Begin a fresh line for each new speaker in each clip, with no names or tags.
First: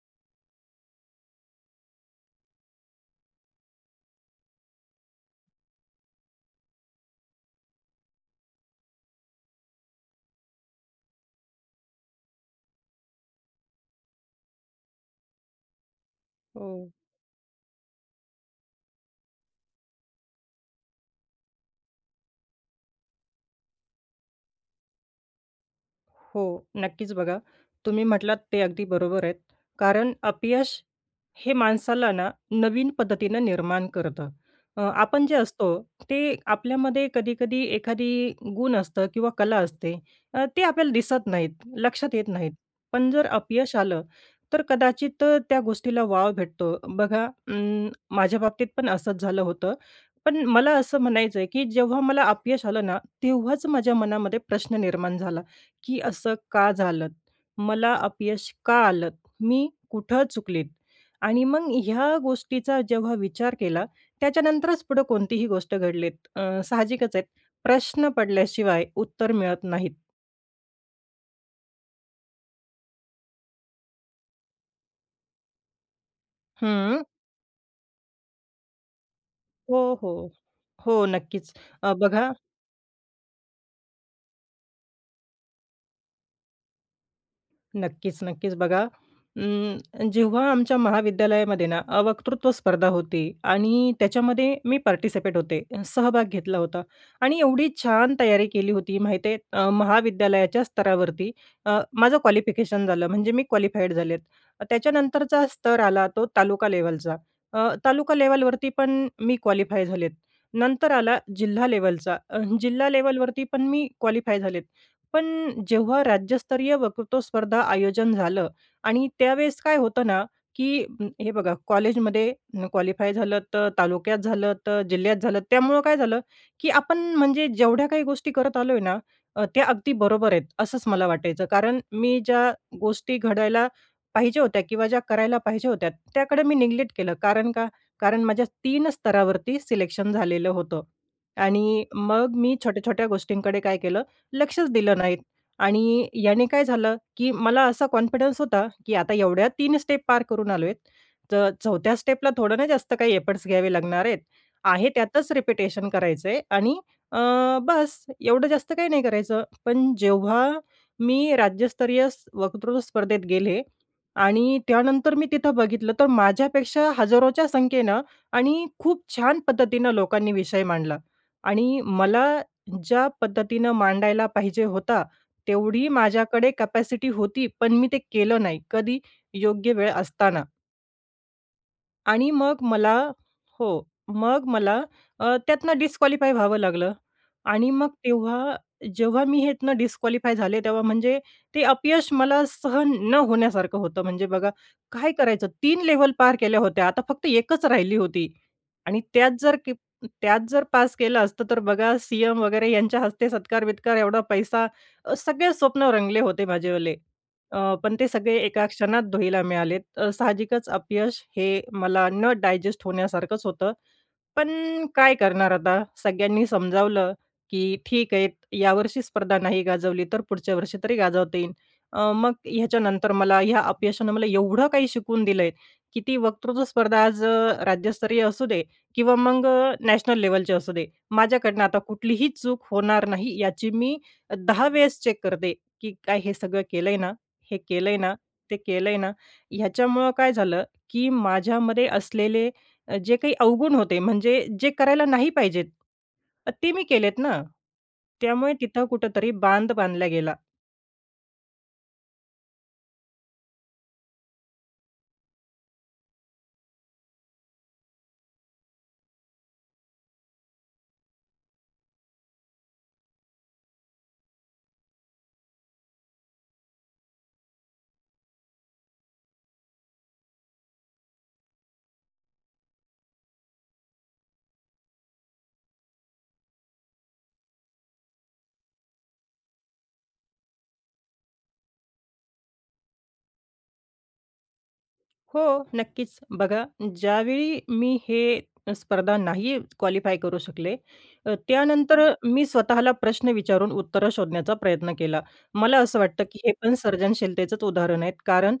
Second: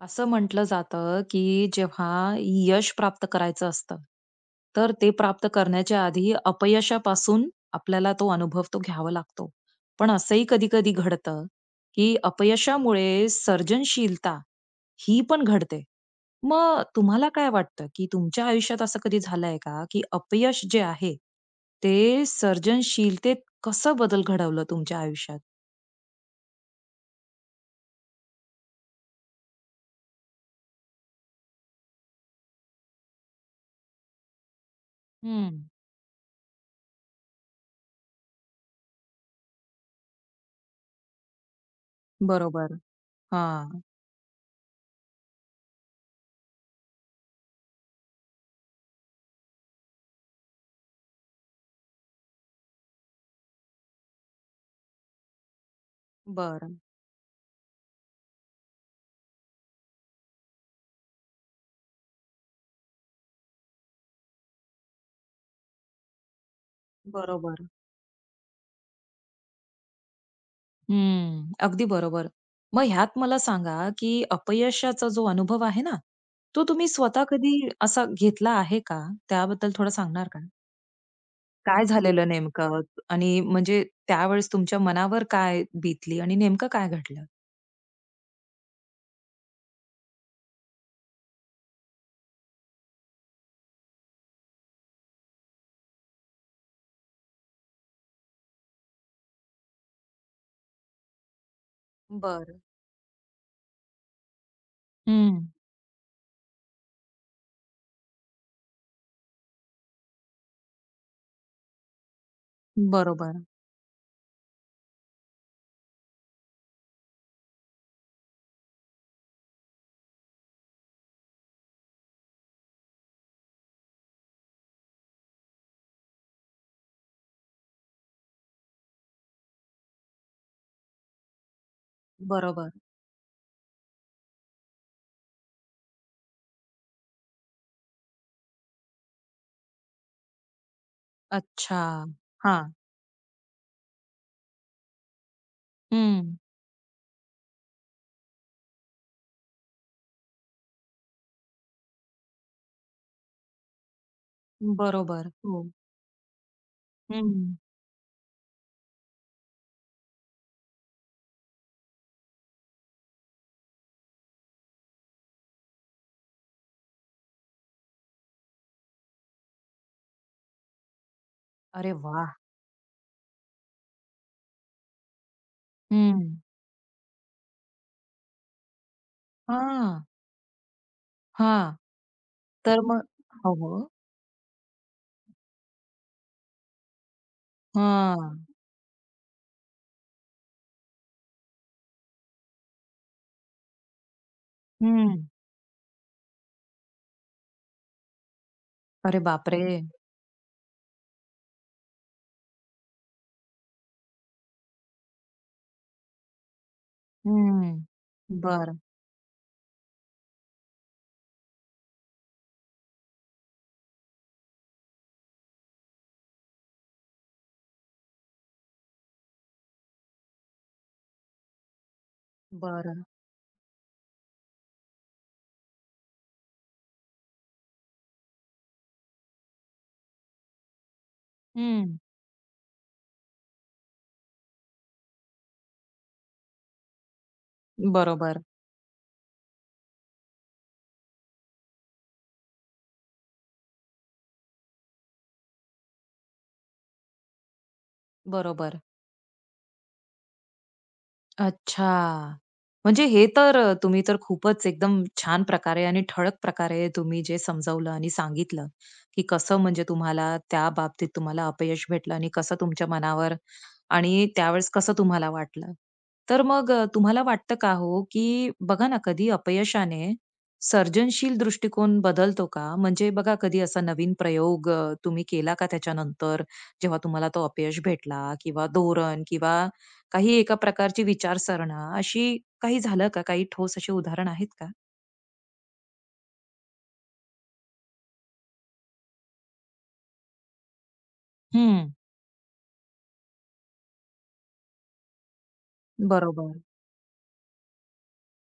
अस म्हटलं जातं, की जेव्हा यश प्राप्त करायचं असतं, तर ते प्राप्त करण्याच्या आधी अपयशापासून आपल्याला तो अनुभव तो घ्यावा लागतो. पण असंही कधी-कधी घडतं, की अपयशामुळे सर्जनशीलता ही पण घडते. मग
हो.
तुम्हाला काय वाटतं, की तुमच्या आयुष्यात असं कधी झाल आहे का? की अपयश जे आहे, ते सर्जनशीलतेत कसं बदल घडवलं तुमच्या आयुष्यात?
हो. नक्कीच बघा. तुम्ही म्हटलात ते अगदी बरोबर आहेत. कारण अपयश हे माणसाला ना, नवीन पद्धतीनं निर्माण करतं. अ, आपण जे
हं.
असतो ते आपल्यामध्ये कधी-कधी एखादी गुण असतं किंवा कला असते. अ, ते आपल्याला दिसत नाही. लक्षात येत नाही.
बरोबर.
पण जर अपयश
हां.
आलं, तर कदाचित त्या गोष्टीला वाव भेटतो. बघा अं, माझ्या बाबतीतपण असंच झालं होतं. पण मला असं म्हणायचं आहे, की जेव्हा मला अपयश आलं ना, तेव्हाच माझ्या मनामध्ये प्रश्न निर्माण झाला, की असं का
बरं.
झालं? मला अपयश का आलं? मी कुठं चुकले? आणि मग ह्या गोष्टीचा जेव्हा विचार केला, त्याच्यानंतरच पुढं कोणतीही गोष्ट घडलीत. अ, साहजिकच आहे
बरोबर.
प्रश्न पडल्याशिवाय उत्तर मिळत नाही.
हं, अगदी बरोबर. मग ह्यात मला सांगा, की अपयशाचा जो अनुभव आहे ना, तो तुम्ही
हं.
स्वतः कधी असा घेतला आहे का? त्याबद्दल थोडं
हो,
सांगणार
हो,
का?
हो. नक्कीच,
काय
अ,
झालेलं
बघा
नेमकं आणि म्हणजे त्यावेळेस तुमच्या मनावर काय बीतली आणि नेमकं काय घडलं?
नक्कीच-नक्कीच. बघा, उम्म, जेव्हा आमच्या महाविद्यालयामध्ये ना, अ, वक्तृत्व स्पर्धा होती आणि त्याच्यामध्ये मी पार्टिसिपेट होते, सहभाग घेतला होता आणि एवढी छान तयारी केली होती माहीत आहे. अ, महाविद्यालयाच्या स्तरावरती, अ, माझं
बरं.
क्वालिफिकेशन झालं म्हणजे मी क्वालिफाईड झाले. त्याच्यानंतरचा
हं.
स्तर आला तो तालुका लेवलचा. अ, तालुका लेव्हलवरती पण मी क्वालिफाय झाले. नंतर आला जिल्हा लेवलचा. अ, जिल्हा
बरोबर.
लेव्हलवरती पण मी क्वालिफाय झाले. पण जेव्हा राज्यस्तरीय वक्तृत्व स्पर्धे आयोजन झालं आणि त्यावेळेस काय होतं ना, की अ, हे बघा कॉलेजमध्ये क्वालिफाय झालं तर तालुक्यात झालं तर जिल्ह्यात झालं. त्यामुळं काय झालं, की आपण म्हणजे जेवढ्या काही गोष्टी करत आलो आहे ना, अ, त्या अगदी बरोबर आहेत असंच मला वाटायचं. कारण मी ज्या
बरोबर.
गोष्टी घडवायला पाहिजे होत्या किंवा ज्या करायला पाहिजे होत्या त्याकडे मी निग्लेक्ट केलं. कारण का? कारण माझ्या 3 स्तरावरती सिलेक्शन झालेलं होतं
अच्छा!
आणि मग मी
हां.
छोट्या-छोट्या गोष्टींकडे काय केलं, लक्षच दिलं नाहीत आणि
हं.
याने काय झालं, की मला असा कॉन्फिडन्स होता, की आता एवढ्या 3 स्टेप पार करून आलोय तर 4थ्या स्टेप ला थोडं ना, जास्त काही एफर्ट्स घ्यावे लागणार आहेत. आहे
बरोबर,
त्यातच
हो.
रिपिटेशन करायचं आहे आणि अ,
हं.
बस एवढं जास्त काही नाही करायचं. पण जेव्हा मी राज्यस्तरीय वक्तृत्व स्पर्धेत गेले आणि त्यानंतर मी तिथं बघितलं तर माझ्यापेक्षा हजारोच्या संख्येनं आणि खूप छान पद्धतीनं लोकांनी विषय मांडला आणि
अरे
मला
वाह!
ज्या पद्धतीनं मांडायला पाहिजे होता तेवढी
हं.
माझ्याकडे कॅपॅसिटी होती, पण मी ते केलं नाही कधी? योग्य वेळ
हां.
असताना.
हां.
आणि मग
तर
मला
मग हो,
हो.
हो.
मग मला अ, त्यातनं डिस्क्वालिफाय व्हावं लागलं आणि मग
हां.
तेव्हा जेव्हा मी ह्यातनं डिस्क्वालिफाय झाले, तेव्हा म्हणजे ते अपयश मला सहन न होण्यासारखं होतं. म्हणजे बघा, काय
हं.
करायचं 3 लेव्हल पार केल्या होत्या, आता फक्त 1 च राहिली होती. आणि
अरे
त्यात
बाप
जर
रे!
त्यात जर पास केलं असतं, तर बघा, सीएम वगैरे यांच्या हस्ते सत्कार-बित्कार, एवढा पैसा सगळे स्वप्न रंगले होते माझेवाले. अ,
हम्म,
पण ते सगळे एका
बरं.
क्षणात धुळीला मिळालेत. अ, साहजिकच अपयश हे मला न डायजेस्ट होण्यासारखंच होतं. पण काय करणार आता सगळ्यांनी समजावलं की "ठीक आहे, यावर्षी स्पर्धा नाही गाजवली, तर पुढच्या वर्षी तरी गाजवता येईन." अ, मग
बरं.
ह्याच्यानंतर मला ह्या अपयशानं मला एवढं काही शिकवून दिलंय, की ती वक्तृत्व स्पर्धा आज अ, राज्यस्तरीय असू दे किंवा मग अ, नॅशनल लेव्हलची असू दे, माझ्याकडनं आता
हं.
कुठलीही चूक होणार नाही, याची मी दहा वेळेस चेक करते, की "काय हे सगळं केलंय ना, हे केलंय ना,
बरोबर.
ते केलंय ना." ह्याच्यामुळं काय झालं, की माझ्यामध्ये असलेले अ, जे काही अवगुण होते, म्हणजे जे करायला नाही पाहिजेत, ते मी केलेत ना, त्यामुळे
बरोबर.
तिथं कुठेतरी बांध बांधला गेला.
अच्छा! म्हणजे हे तर अ, तुम्ही तर खूपच एकदम छान प्रकारे आणि ठळक प्रकारे तुम्ही जे समजावलं आणि सांगितलं, की कसं म्हणजे तुम्हाला त्या बाबतीत तुम्हाला अपयश भेटलं आणि कसं तुमच्या मनावर आणि त्यावेळेस कसं तुम्हाला वाटलं. तर मग अ, तुम्हाला वाटतं का हो, की बघा ना कधी अपयशाने, सर्जनशील दृष्टिकोन बदलतो का? म्हणजे बघा, कधी असा नवीन प्रयोग अ, तुम्ही केला का त्याच्यानंतर जेव्हा तुम्हाला तो अपयश भेटला किंवा धोरण किंवा काही एका प्रकारची विचारसरणी अशी काही झालं का? काही ठोस अशी उदाहरण आहेत का?
हो, नक्कीच. बघा ज्यावेळी मी हे स्पर्धा नाही क्वालिफाय करू शकले, अ,
हं.
त्यानंतर मी स्वतःला प्रश्न विचारून उत्तरं शोधण्याचा प्रयत्न केला. मला असं वाटतं की हे
बरोबर.
पण सर्जनशीलतेचच उदाहरण आहेत, कारण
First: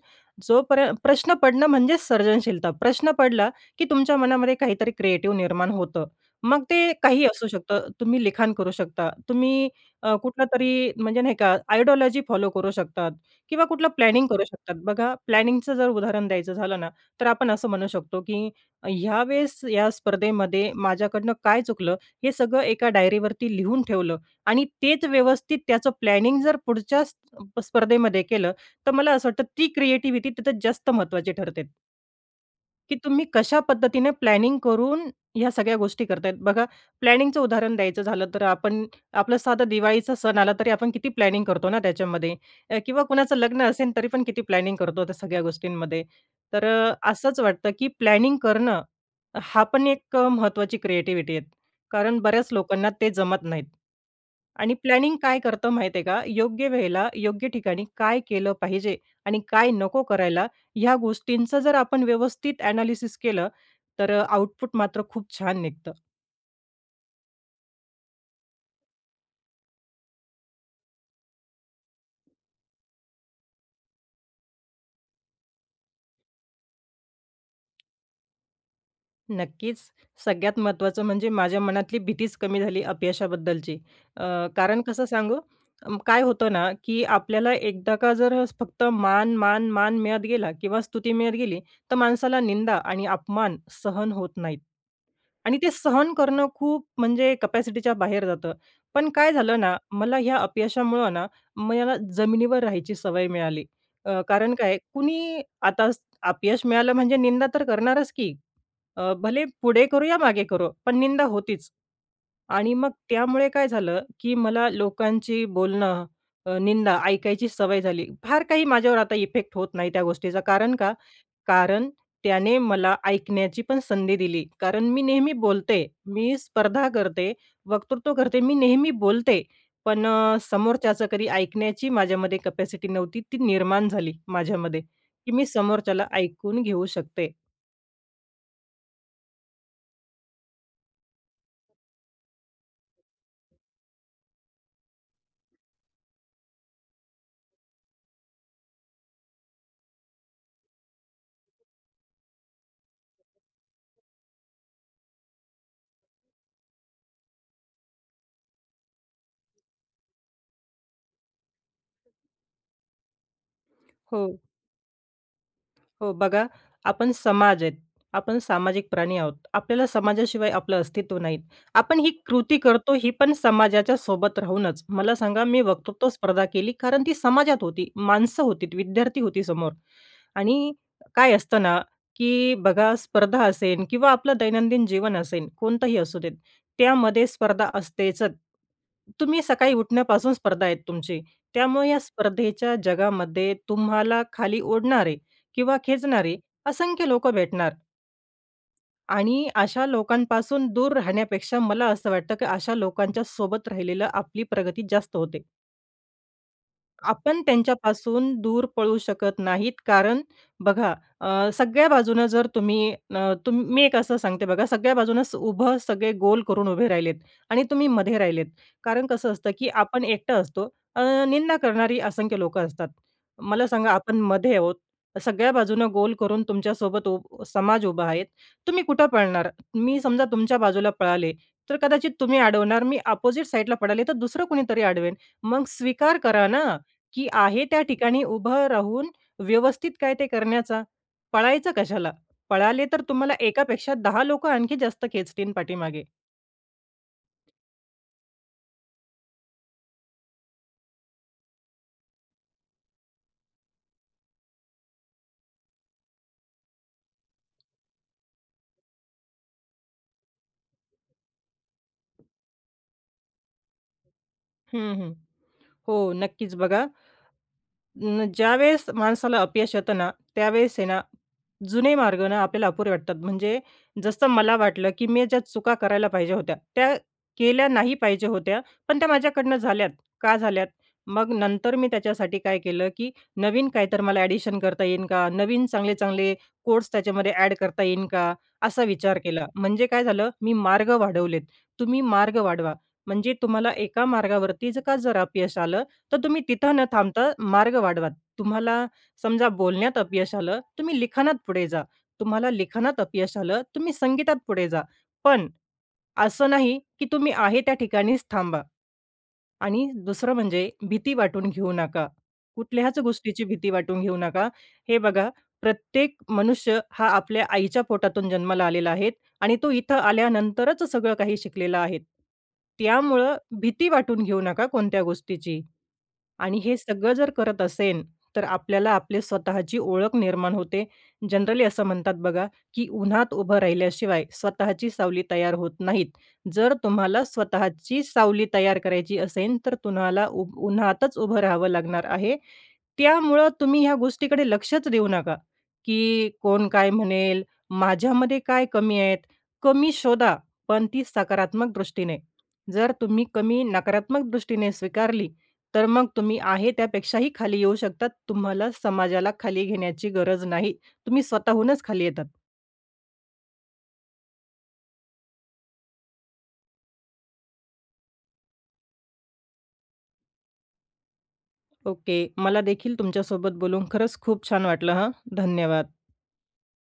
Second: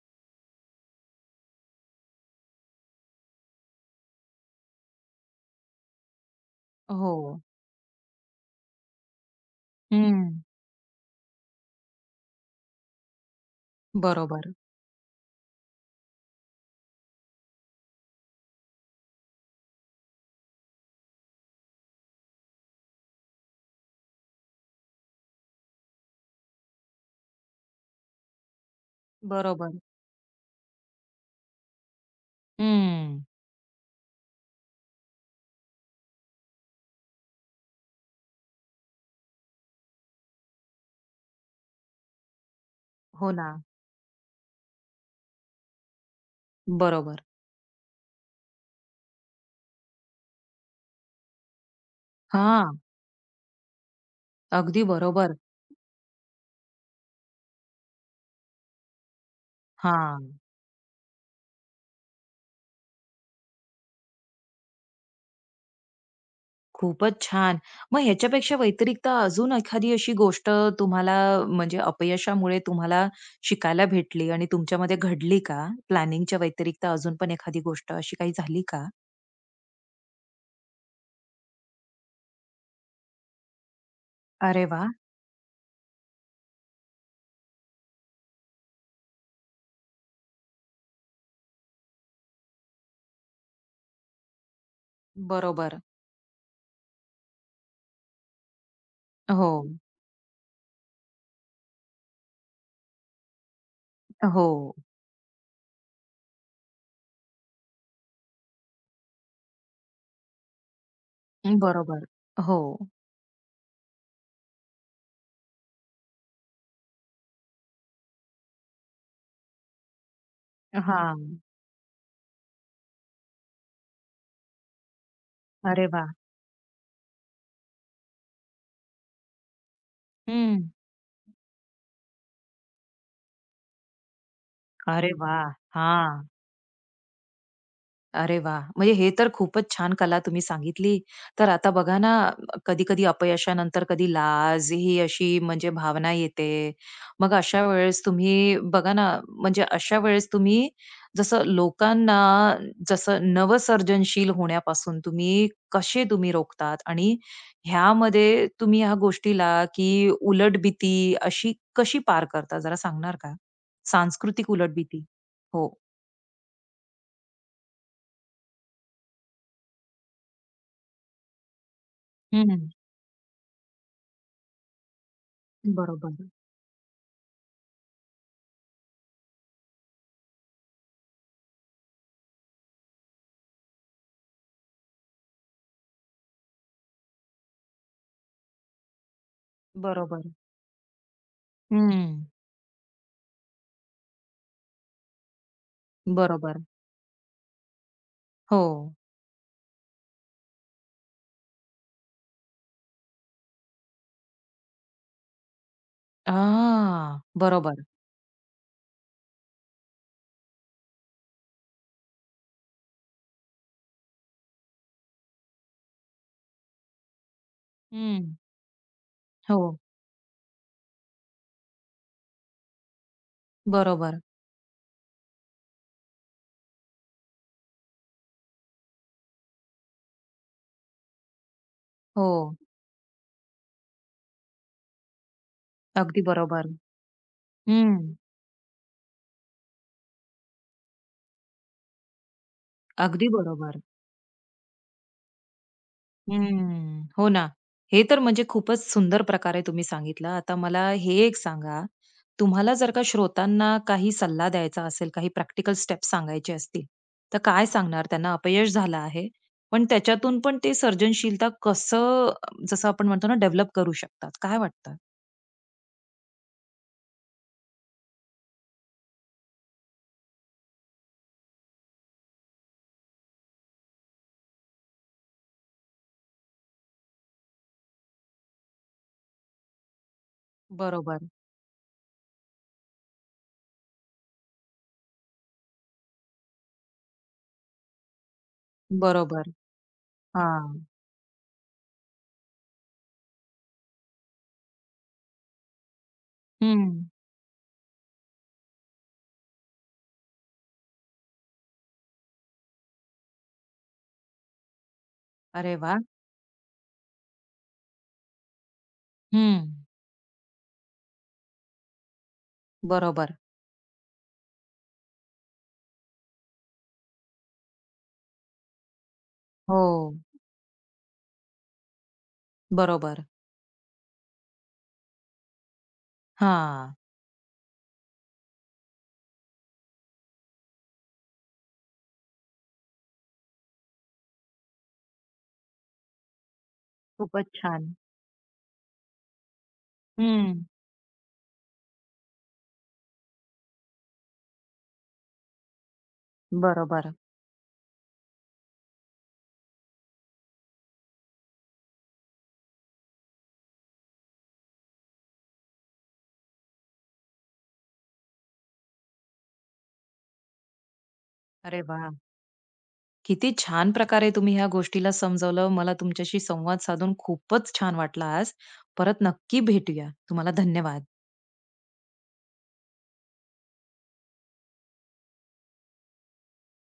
जो पर्यं प्रश्न पडणं म्हणजेच सर्जनशीलता. प्रश्न पडला की तुमच्या मनामध्ये काहीतरी क्रिएटिव्ह निर्माण होतं. मग ते काही
हो.
असू शकतं. तुम्ही लिखाण करू शकता, तुम्ही अ,
हं.
कुठलं तरी म्हणजे नाही का आयडियॉलॉजी फॉलो करू शकतात. किंवा कुठलं प्लॅनिंग करू
बरोबर.
शकतात. बघा प्लॅनिंगचं जर उदाहरण द्यायचं झालं ना, तर आपण असं म्हणू शकतो की ह्या वेळेस या स्पर्धेमध्ये माझ्याकडनं काय चुकलं, हे सगळं एका डायरीवरती लिहून ठेवलं आणि तेच व्यवस्थित त्याचं प्लॅनिंग जर पुढच्या स्पर्धेमध्ये केलं, तर मला असं वाटतं ती
बरोबर.
क्रिएटिविटी तिथे जास्त महत्त्वाची ठरते. की
हम्म.
तुम्ही कशा पद्धतीने प्लॅनिंग करून ह्या सगळ्या गोष्टी करत आहेत. बघा प्लॅनिंगचं उदाहरण द्यायचं झालं तर आपण, आपलं साधं दिवाळीचा सण आला तरी आपण किती प्लॅनिंग करतो ना त्याच्यामध्ये किंवा
हो
कुणाचं लग्न
ना.
असेल तरी पण किती प्लॅनिंग करतो त्या सगळ्या गोष्टींमध्ये. तर अ,
बरोबर.
असंच वाटतं की प्लॅनिंग करणं, हा पण एक महत्वाची क्रिएटिव्हिटी आहे. कारण बऱ्याच
हां.
लोकांना ते जमत नाहीत. आणि
अगदी
प्लॅनिंग
बरोबर.
काय करतो माहितीये का, योग्य वेळेला, योग्य ठिकाणी काय केलं पाहिजे? आणि काय नको
हां.
करायला? ह्या गोष्टींचा जर आपण व्यवस्थित ॲनालिसिस केलं, तर आउटपुट मात्र खूप छान निघतं.
खूपच छान! मग ह्याच्यापेक्षा व्यतिरिक्त अजून एखादी अशी गोष्ट तुम्हाला म्हणजे अपयशामुळे तुम्हाला शिकायला भेटली आणि तुमच्यामध्ये घडली का? प्लॅनिंगच्या व्यतिरिक्त अजून पण एखादी गोष्ट अशी काही झाली का?
नक्कीच. सगळ्यात महत्त्वाचं म्हणजे माझ्या मनातली भीतीच कमी झाली अपयशाबद्दलची. अ,
अरे
कारण
वाह!
कसं सांगू, अं, काय होतं ना की आपल्याला एकदा का जर फक्त मान, मान, मान मिळत गेला किंवा स्तुती मिळत गेली तर माणसाला निंदा आणि अपमान सहन होत नाहीत. आणि ते
बरोबर.
सहन करणं खूप म्हणजे कॅपॅसिटीच्या बाहेर जातं. पण काय झालं ना,
हो.
मला ह्या अपयशामुळं ना मला जमिनीवर राहायची सवय मिळाली. अ, कारण
हो.
काय कुणी आता अपयश मिळालं म्हणजे निंदा तर करणारच की. अ, भले पुढे करो, या मागे करो पण निंदा होतीच.
बरोबर.
आणि
हो.
मग त्यामुळे काय झालं, की मला लोकांची बोलणं अ, निंदा ऐकायची सवय झाली. फार काही माझ्यावर आता इफेक्ट होत नाही त्या गोष्टीचा. कारण का
हां.
कारण त्याने मला ऐकण्याची पण संधी दिली. कारण मी नेहमी बोलते,
अरे वाह!
मी स्पर्धा करते, वक्तृत्व करते, मी नेहमी बोलते. पण अ,
हं.
समोरच्याचं कधी ऐकण्याची माझ्यामध्ये कॅपॅसिटी नव्हती ती निर्माण झाली, माझ्यामध्ये,
अरे
की मी
वाह!
समोरच्याला
हां.
ऐकून घेऊ शकते.
अरे वाह! म्हणजे हे तर खूपच छान कला तुम्ही सांगितली. तर आता बघा ना, कधी-कधी अपयशानंतर कधी लाज ही अशी म्हणजे भावना येते. मग अशा वेळेस तुम्ही, बघा ना, म्हणजे अशा वेळेस तुम्ही जसं लोकांना जसं नवसर्जनशील होण्यापासून तुम्ही कसे तुम्ही रोखतात? आणि ह्यामध्ये तुम्ही ह्या गोष्टीला, की उलट भीती अशी कशी पार करता जरा सांगणार का?
हो.
सांस्कृतिक उलट भीती. हो.
हो बघा, आपण समाज आहेत. आपण सामाजिक प्राणी आहोत. आपल्याला समाजाशिवाय आपलं अस्तित्व नाहीत. आपण ही
हं,
कृती
हं.
करतो ही पण समाजाच्या सोबत राहूनच. मला सांगा, मी वक्तृत्व
बरोबर.
स्पर्धा केली कारण ती समाजात होती. माणसं होती, विद्यार्थी होती समोर आणि काय असतं ना, की बघा स्पर्धा असेन किंवा आपलं दैनंदिन जीवन असेल, कोणतंही असू देत. त्यामध्ये स्पर्धा असतेच. तुम्ही सकाळी उठण्यापासून
बरोबर.
स्पर्धा आहे तुमची. त्यामुळे या
हम्म.
स्पर्धेच्या जगामध्ये तुम्हाला खाली ओढणारे किंवा खेचणारे
बरोबर.
असंख्य लोकं भेटणार.
हो.
आणि अशा लोकांपासून दूर राहण्यापेक्षा मला असं वाटतं की अशा लोकांच्या सोबत राहिलेलं आपली प्रगती जास्त होते.
हां
आपण
बरोबर.
त्यांच्यापासून दूर पळू शकत नाहीत. कारण बघा अ, सगळ्या बाजूनं जर तुम्ही न, मी एक असं सांगते बघा सगळ्या बाजूनं उभं सगळे गोल करून उभे राहिलेत आणि तुम्ही मधे
हं.
राहिलेत. कारण कसं असतं, की
हो.
आपण एकटं असतो, अ, निंदा करणारी असंख्य लोकं असतात. मला सांगा आपण
बरोबर.
मधे आहोत. सगळ्या बाजूनं गोल करून तुमच्यासोबत उ समाज उभा आहे तुम्ही कुठं पळणार? मी समजा तुमच्या बाजूला पळाले तर कदाचित तुम्ही
हो.
अडवणार मी अपोझिट साइडला पळाले तर दुसरं कोणीतरी अडवेल. मग स्वीकार
अगदी
करा ना,
बरोबर.
की आहे त्या
हं.
ठिकाणी उभं राहून व्यवस्थित काय ते करण्याचा. पळायचं कशाला? पळाले तर
अगदी
तुम्हाला
बरोबर.
एकापेक्षा 10 लोकं आणखी जास्त खेचतील पाठीमागे.
हं. हो ना. हे तर म्हणजे खूपच सुंदर प्रकार आहे तुम्ही सांगितला. आता मला हे एक सांगा तुम्हाला जर का श्रोतांना काही सल्ला द्यायचा असेल, काही प्रॅक्टिकल स्टेप्स सांगायचे असतील, तर काय सांगणार त्यांना? अपयश झालं आहे. पण त्याच्यातून पण ते सर्जनशीलता कसं जसं आपण म्हणतो ना डेव्हलप करू शकतात काय
हं,
वाटतं?
हं. हो नक्कीच बघा. अं, ज्यावेळेस माणसाला अपयश येतं ना, त्यावेळेस आहे ना, जुने मार्ग ना आपल्याला अपुरे वाटतात. म्हणजे जसं मला वाटलं, की मी ज्या चुका करायला पाहिजे होत्या, त्या केल्या नाही पाहिजे होत्या. पण त्या माझ्याकडनं झाल्यात, का झाल्यात?
बरोबर.
मग नंतर मी त्याच्यासाठी काय केलं? की नवीन काही तर मला ॲडिशन करता येईन का? नवीन चांगले-चांगले कोर्स त्याच्यामध्ये ॲड करता येईन का? असा विचार केला.
बरोबर.
म्हणजे काय झालं? मी
हां
मार्ग वाढवलेत. तुम्ही मार्ग वाढवा. म्हणजे तुम्हाला एका मार्गावरती जर का जर अपयश आलं तर तुम्ही तिथं न
हं.
थांबता मार्ग वाढवा. तुम्हाला समजा बोलण्यात अपयश आलं, तुम्ही लिखाणात पुढे जा, तुम्हाला लिखाणात अपयश आलं, तुम्ही संगीतात पुढे जा. पण
अरे वाह!
असं नाही, की तुम्ही आहे त्या ठिकाणीच थांबा
हं.
आणि दुसरं म्हणजे भीती वाटून घेऊ नका. कुठल्याच
बरोबर.
गोष्टीची भीती वाटून घेऊ नका. हे बघा, प्रत्येक मनुष्य हा आपल्या आईच्या पोटातून जन्माला आलेला आहे आणि तो इथं
हो.
आल्यानंतरच सगळं काही शिकलेला आहे.
बरोबर.
त्यामुळं भीती वाटून घेऊ नका कोणत्या गोष्टीची. आणि हे
हां.
सगळं जर करत असेल, तर आपल्याला आपली स्वतःची ओळख निर्माण होते. जनरली असं म्हणतात बघा, की उन्हात उभं राहिल्याशिवाय स्वतःची सावली तयार होत नाहीत. जर तुम्हाला
खूपच छान.
स्वतःची सावली तयार करायची असेल तर तुम्हाला उ
हं.
उन्हातच उभं राहावं लागणार आहे. त्यामुळं तुम्ही ह्या गोष्टीकडे लक्षच देऊ नका. की कोण
बरं,
काय
बरं.
म्हणेल? माझ्यामध्ये काय कमी आहेत? कमी शोधा, पण ती सकारात्मक दृष्टीने. जर तुम्ही कमी नकारात्मक दृष्टीने स्वीकारली, तर मग तुम्ही आहे त्यापेक्षाही खाली येऊ शकतात. तुम्हाला समाजाला खाली घेण्याची गरज नाही. तुम्ही
अरे
स्वतःहूनच खाली
वाह!
येतात.
किती छान प्रकारे तुम्ही ह्या गोष्टीला समजावलं. मला तुमच्याशी संवाद साधून खूपच छान वाटलं आज. परत नक्की भेटूया. तुम्हाला धन्यवाद.
ओके. मला देखील तुमच्यासोबत बोलून खरंच खूप छान वाटलं हं. धन्यवाद.